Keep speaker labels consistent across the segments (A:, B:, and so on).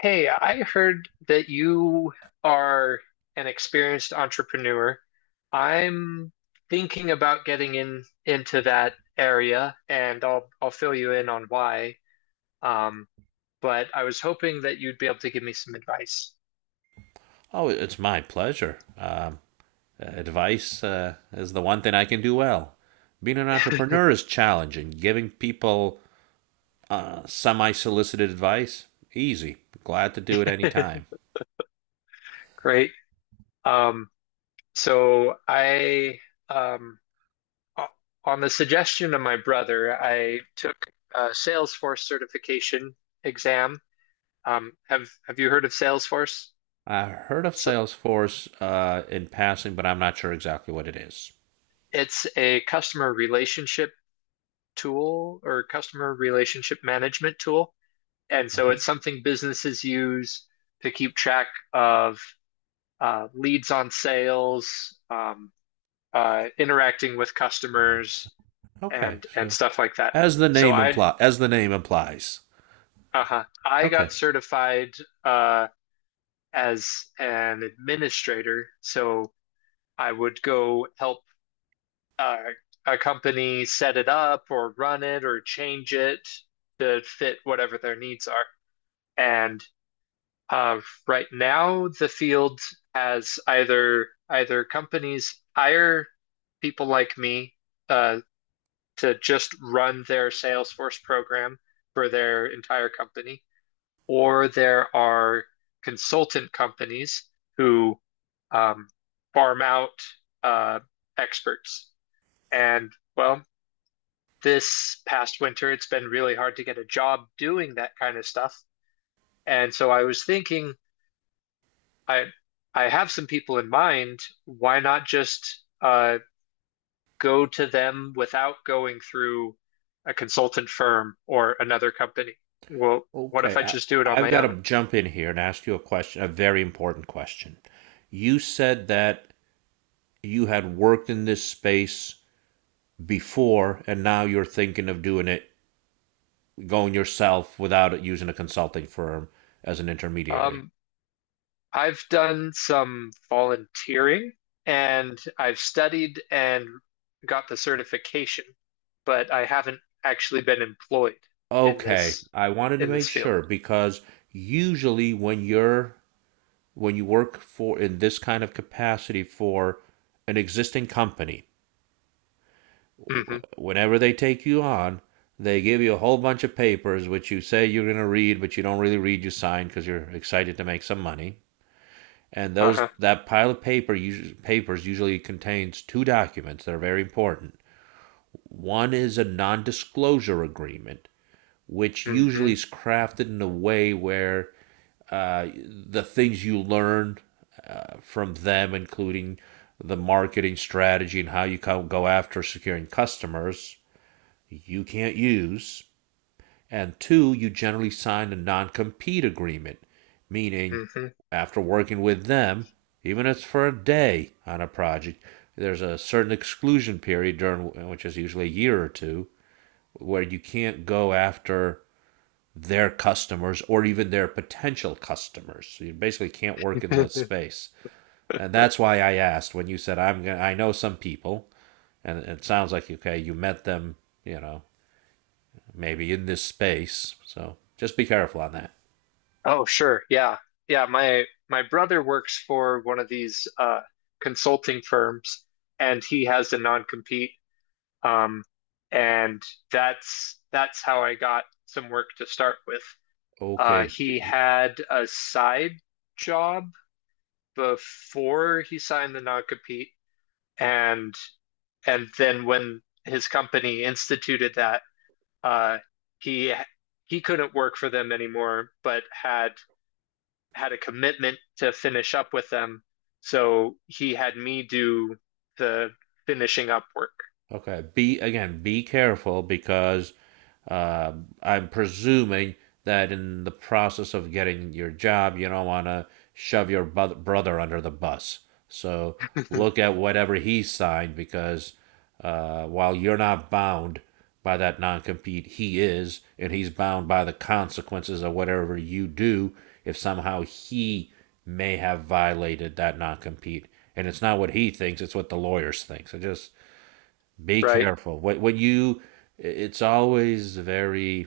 A: Hey, I heard that you are an experienced entrepreneur. I'm thinking about getting in into that area, and I'll fill you in on why. Um, but I was hoping that you'd be able to give me some advice.
B: Oh, it's my pleasure. Advice is the one thing I can do well. Being an entrepreneur is challenging. Giving people semi-solicited advice, easy. Glad to do it any time.
A: Great. Um, so um, o- on the suggestion of my brother, I took a Salesforce certification exam. Have you heard of Salesforce?
B: I heard of
A: So,
B: Salesforce in passing, but I'm not sure exactly what it is.
A: it's a customer relationship tool or customer relationship management tool. And so
B: Okay.
A: it's something businesses use to keep track of leads on sales, interacting with
B: All right.
A: customers,
B: Okay.
A: and
B: So,
A: stuff like that. So I
B: as the name implies.
A: uh-huh, I
B: Okay.
A: got certified uh, as an administrator, so I would go help uh, a company set it up or run it or change it to fit whatever their needs are. And uh, right now, the field has either companies hire people like me uh, to just run their Salesforce program for their entire company, or there are consultant companies who um, farm out uh, experts. And well, this past winter, it's been really hard to get a job doing that kind of stuff. And so I was thinking, I I have some people in mind. Why not just go to them without going through a consultant firm or another company? Well, what if
B: Okay.
A: I
B: I,
A: just do it on
B: I've
A: my
B: got to
A: own?
B: jump in here and ask you a question, a very important question. You said that you had worked in this space before and now you're thinking of doing it going yourself without using a consulting firm as an intermediary.
A: Um, I've done some volunteering and I've studied and got the certification, but I haven't actually been employed in
B: Okay, I wanted to
A: this
B: make
A: field.
B: sure because usually when you're when you work for in this kind of capacity for an existing company,
A: Hmm.
B: whenever they take you on, they give you a whole bunch of papers which you say you're going to read, but you don't really read, you sign because you're excited to make some money. And those
A: Uh-huh.
B: that pile of paper usually, papers usually contains two documents that are very important. One is a non-disclosure agreement, which usually
A: Hmm.
B: is crafted in a way where the things you learn from them, including the marketing strategy and how you go after securing customers, you can't use, and two, you generally sign a non compete agreement, meaning
A: Hmm.
B: after working with them, even if it's for a day on a project, there's a certain exclusion period during which is usually a year or two where you can't go after their customers or even their potential customers. So you basically can't work in that space. And that's why I asked when you said I'm gonna I know some people and it sounds like okay, you met them, you know, maybe in this space. So just be careful on that.
A: Oh, sure. Yeah. Yeah, my brother works for one of these consulting firms and he has a non-compete, um and that's how I got some work to start with.
B: Okay.
A: He had a side job before he signed the non-compete, and then when his company instituted that, uh, he he couldn't work for them anymore, but had a commitment to finish up with them. So he had me do the finishing up work.
B: Okay. Be careful because uh, I'm presuming that in the process of getting your job, you don't want to shove your brother under the bus. So look at whatever he signed because while you're not bound by that non compete, he is, and he's bound by the consequences of whatever you do if somehow he may have violated that non compete. And it's not what he thinks, it's what the lawyers think. So just be
A: Right?
B: careful. What you It's always very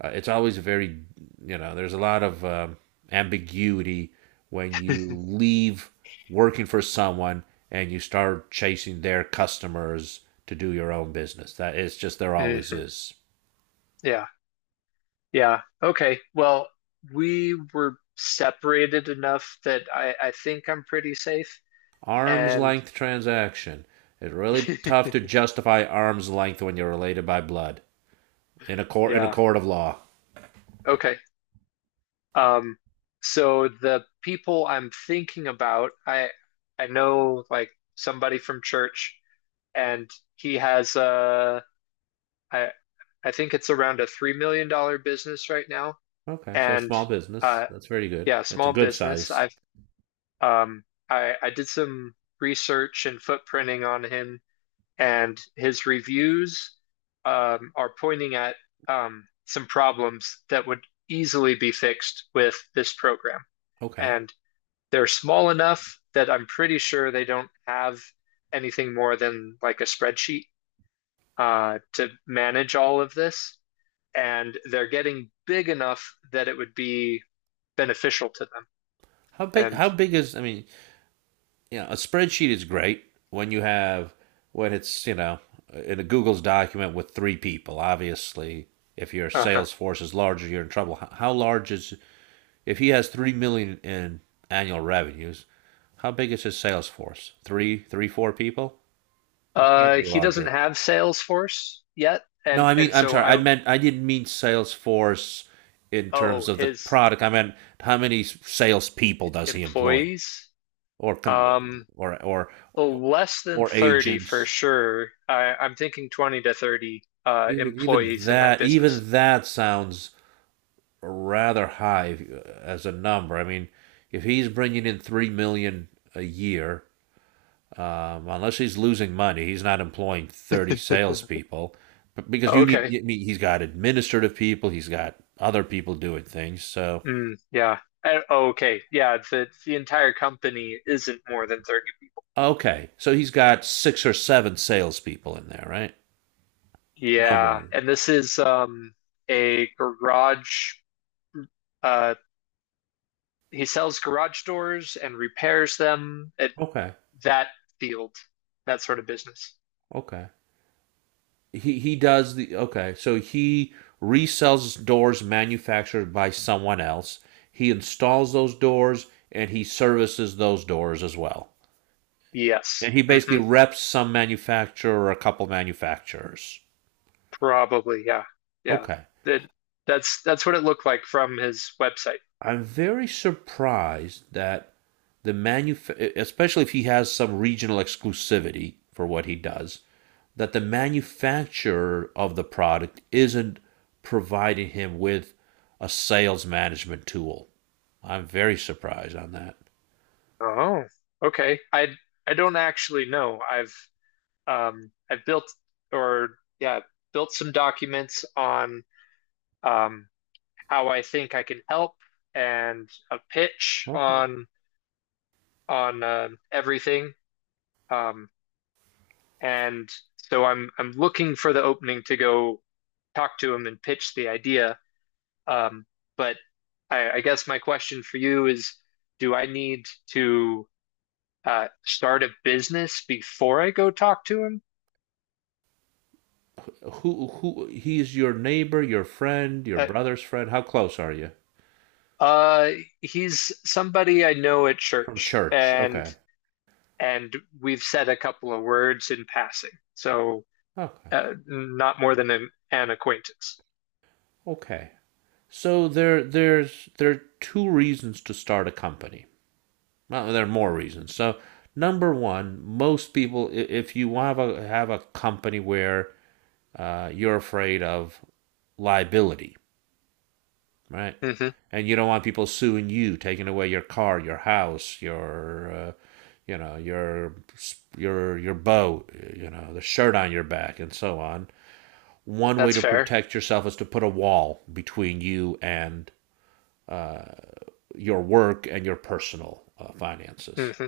B: uh, it's always very you know, there's a lot of ambiguity when you leave working for someone and you start chasing their customers to do your own business. That it's just there always
A: Mhm.
B: is.
A: Yeah. Yeah. Okay. Well, we were separated enough that I think I'm pretty safe.
B: Arm's
A: And
B: length transaction. It's really tough to justify arm's length when you're related by blood in a
A: yeah.
B: court of law.
A: Okay. Um, so the people I'm thinking about, I know like somebody from church, and he has I I think it's around a $3 million business right now.
B: Okay, so
A: And
B: small business.
A: uh
B: That's very good.
A: yeah,
B: That's a
A: small
B: good
A: business.
B: size.
A: Um I I did some research and footprinting on him and his reviews are pointing at some problems that would easily be fixed with this program.
B: Okay.
A: And they're small enough that I'm pretty sure they don't have anything more than like a spreadsheet to manage all of this. And they're getting big enough that it would be beneficial to them.
B: How big?
A: And
B: How big is? I mean, you know, a spreadsheet is great when you have when it's, you know, in a Google's document with three people. Obviously, if your
A: uh-huh.
B: sales force is larger, you're in trouble. How large is, if he has 3 million in annual revenues? How big is his sales force? Three, four people. It
A: Uh,
B: can't be
A: he doesn't
B: larger.
A: have Salesforce yet,
B: No,
A: and
B: I mean, I'm
A: so
B: sorry. I
A: I.
B: meant I didn't mean sales force in terms
A: Oh,
B: of the
A: his
B: product. I meant how many salespeople does he employ,
A: employees.
B: or con-
A: Um,
B: or
A: well, less than 30 for
B: agents.
A: sure. I'm thinking 20 to 30 employees in that business.
B: Even that sounds rather high as a number. I mean, if he's bringing in 3 million a year, unless he's losing money, he's not employing 30 salespeople. But because you need,
A: Okay.
B: I mean, he's got administrative people, he's got other people doing things. So
A: Mm, yeah. Okay. Yeah. The entire company isn't more than 30 people.
B: okay, so he's got six or seven salespeople in there, right? No
A: Yeah.
B: more.
A: And this is a garage uh he sells garage doors and repairs them at
B: Okay,
A: that field, that sort of business.
B: okay. He does the okay. So he resells doors manufactured by someone else. He installs those doors and he services those doors as well. And
A: Yes.
B: he basically
A: Hmm.
B: reps some manufacturer or a couple manufacturers.
A: Probably, yeah. Yeah.
B: Okay.
A: That that's what it looked like from his website.
B: I'm very surprised that the manuf especially if he has some regional exclusivity for what he does, that the manufacturer of the product isn't providing him with a sales management tool. I'm very surprised on that.
A: Oh, okay. I don't actually know. I've built or yeah, built some documents on um how I think I can help and a pitch
B: Okay.
A: on on everything. Um and so I'm looking for the opening to go talk to him and pitch the idea. Um, but I guess my question for you is, do I need to start a business before I go talk to him?
B: Who, he's your neighbor, your friend, your
A: Uh,
B: brother's friend? How close are you?
A: uh, he's somebody I know at
B: From
A: church,
B: church.
A: and
B: Okay.
A: and we've said a couple of words in passing, so
B: Okay.
A: not more than an acquaintance.
B: Okay. So there are two reasons to start a company. Well, there are more reasons. So number one, most people, if you have a company where you're afraid of liability, right?
A: Hmm.
B: And you don't want people suing you, taking away your car, your house, your, you know, your boat, you know, the shirt on your back, and so on. One way
A: That's
B: to
A: fair.
B: protect yourself is to put a wall between you and uh, your work and your personal finances.
A: Hmm.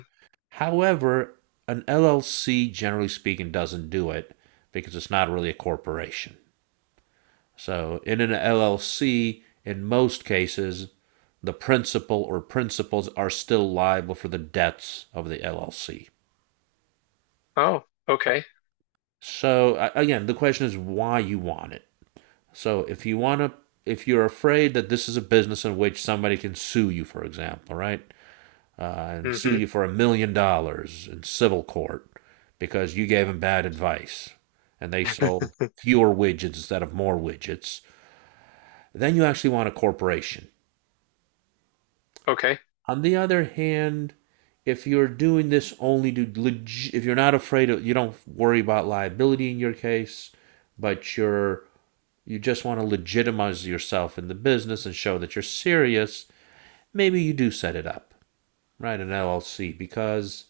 B: However, an LLC, generally speaking, doesn't do it because it's not really a corporation. So, in an LLC, in most cases, the principal or principals are still liable for the debts of the LLC.
A: Oh, okay.
B: So again, the question is why you want it. So if you're afraid that this is a business in which somebody can sue you, for example, right, uh, and sue
A: Hmm.
B: you for $1 million in civil court because you gave them bad advice and they sold fewer widgets instead of more widgets, then you actually want a corporation.
A: Okay.
B: On the other hand, if you're doing this only to if you're not afraid of, you don't worry about liability in your case, but you're, you just want to legitimize yourself in the business and show that you're serious, maybe you do set it up, right? An LLC because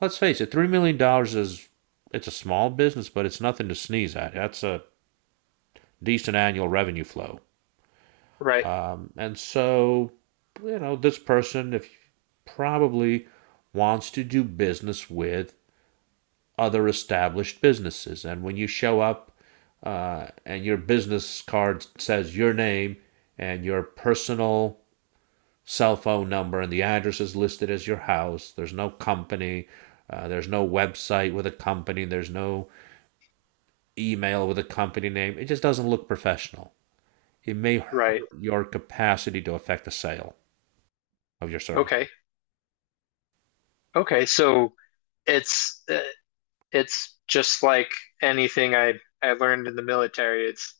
B: let's face it, 3 million dollars is, it's a small business, but it's nothing to sneeze at. That's a decent annual revenue flow.
A: Right.
B: And so, you know, this person if probably wants to do business with other established businesses. And when you show up and your business card says your name and your personal cell phone number and the address is listed as your house, there's no company, there's no website with a company, there's no email with a company name, it just doesn't look professional. It may
A: Right.
B: hurt your capacity to affect a sale of your service.
A: Okay. Okay. So it's uh, it's just like anything I learned in the military. It's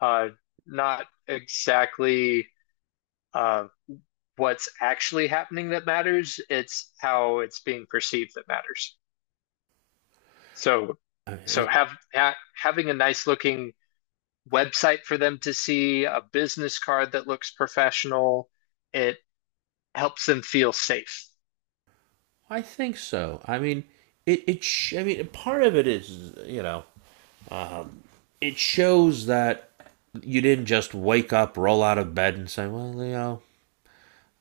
A: uh, not exactly uh, what's actually happening that matters. It's how it's being perceived that matters. So
B: Uh, is
A: so
B: it-
A: have ha having a nice looking website for them to see, a business card that looks professional, it helps them feel safe.
B: I think so. I mean, I mean, part of it is, you know, um, it shows that you didn't just wake up, roll out of bed, and say, "Well, you know,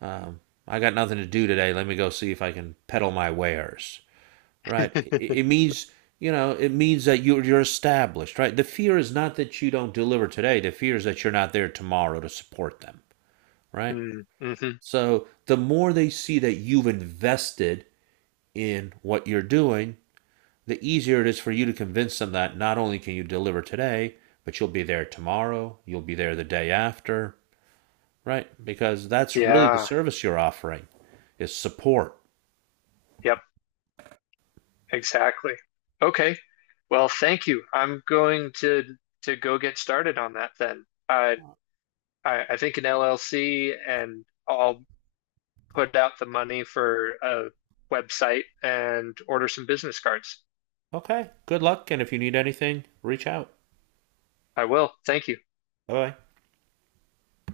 B: um, I got nothing to do today. Let me go see if I can peddle my wares." Right? It means, you know, it means that you're established, right? The fear is not that you don't deliver today. The fear is that you're not there tomorrow to support them, right?
A: Mm-hmm.
B: So the more they see that you've invested in what you're doing, the easier it is for you to convince them that not only can you deliver today, but you'll be there tomorrow, you'll be there the day after, right? Because that's really the
A: Yeah.
B: service you're offering is support.
A: Yep. Exactly. Okay. Well, thank you. I'm going to go get started on that then. I think an LLC and I'll put out the money for a website and order some business cards.
B: Okay, good luck. And if you need anything, reach out.
A: I will. Thank you.
B: Bye bye.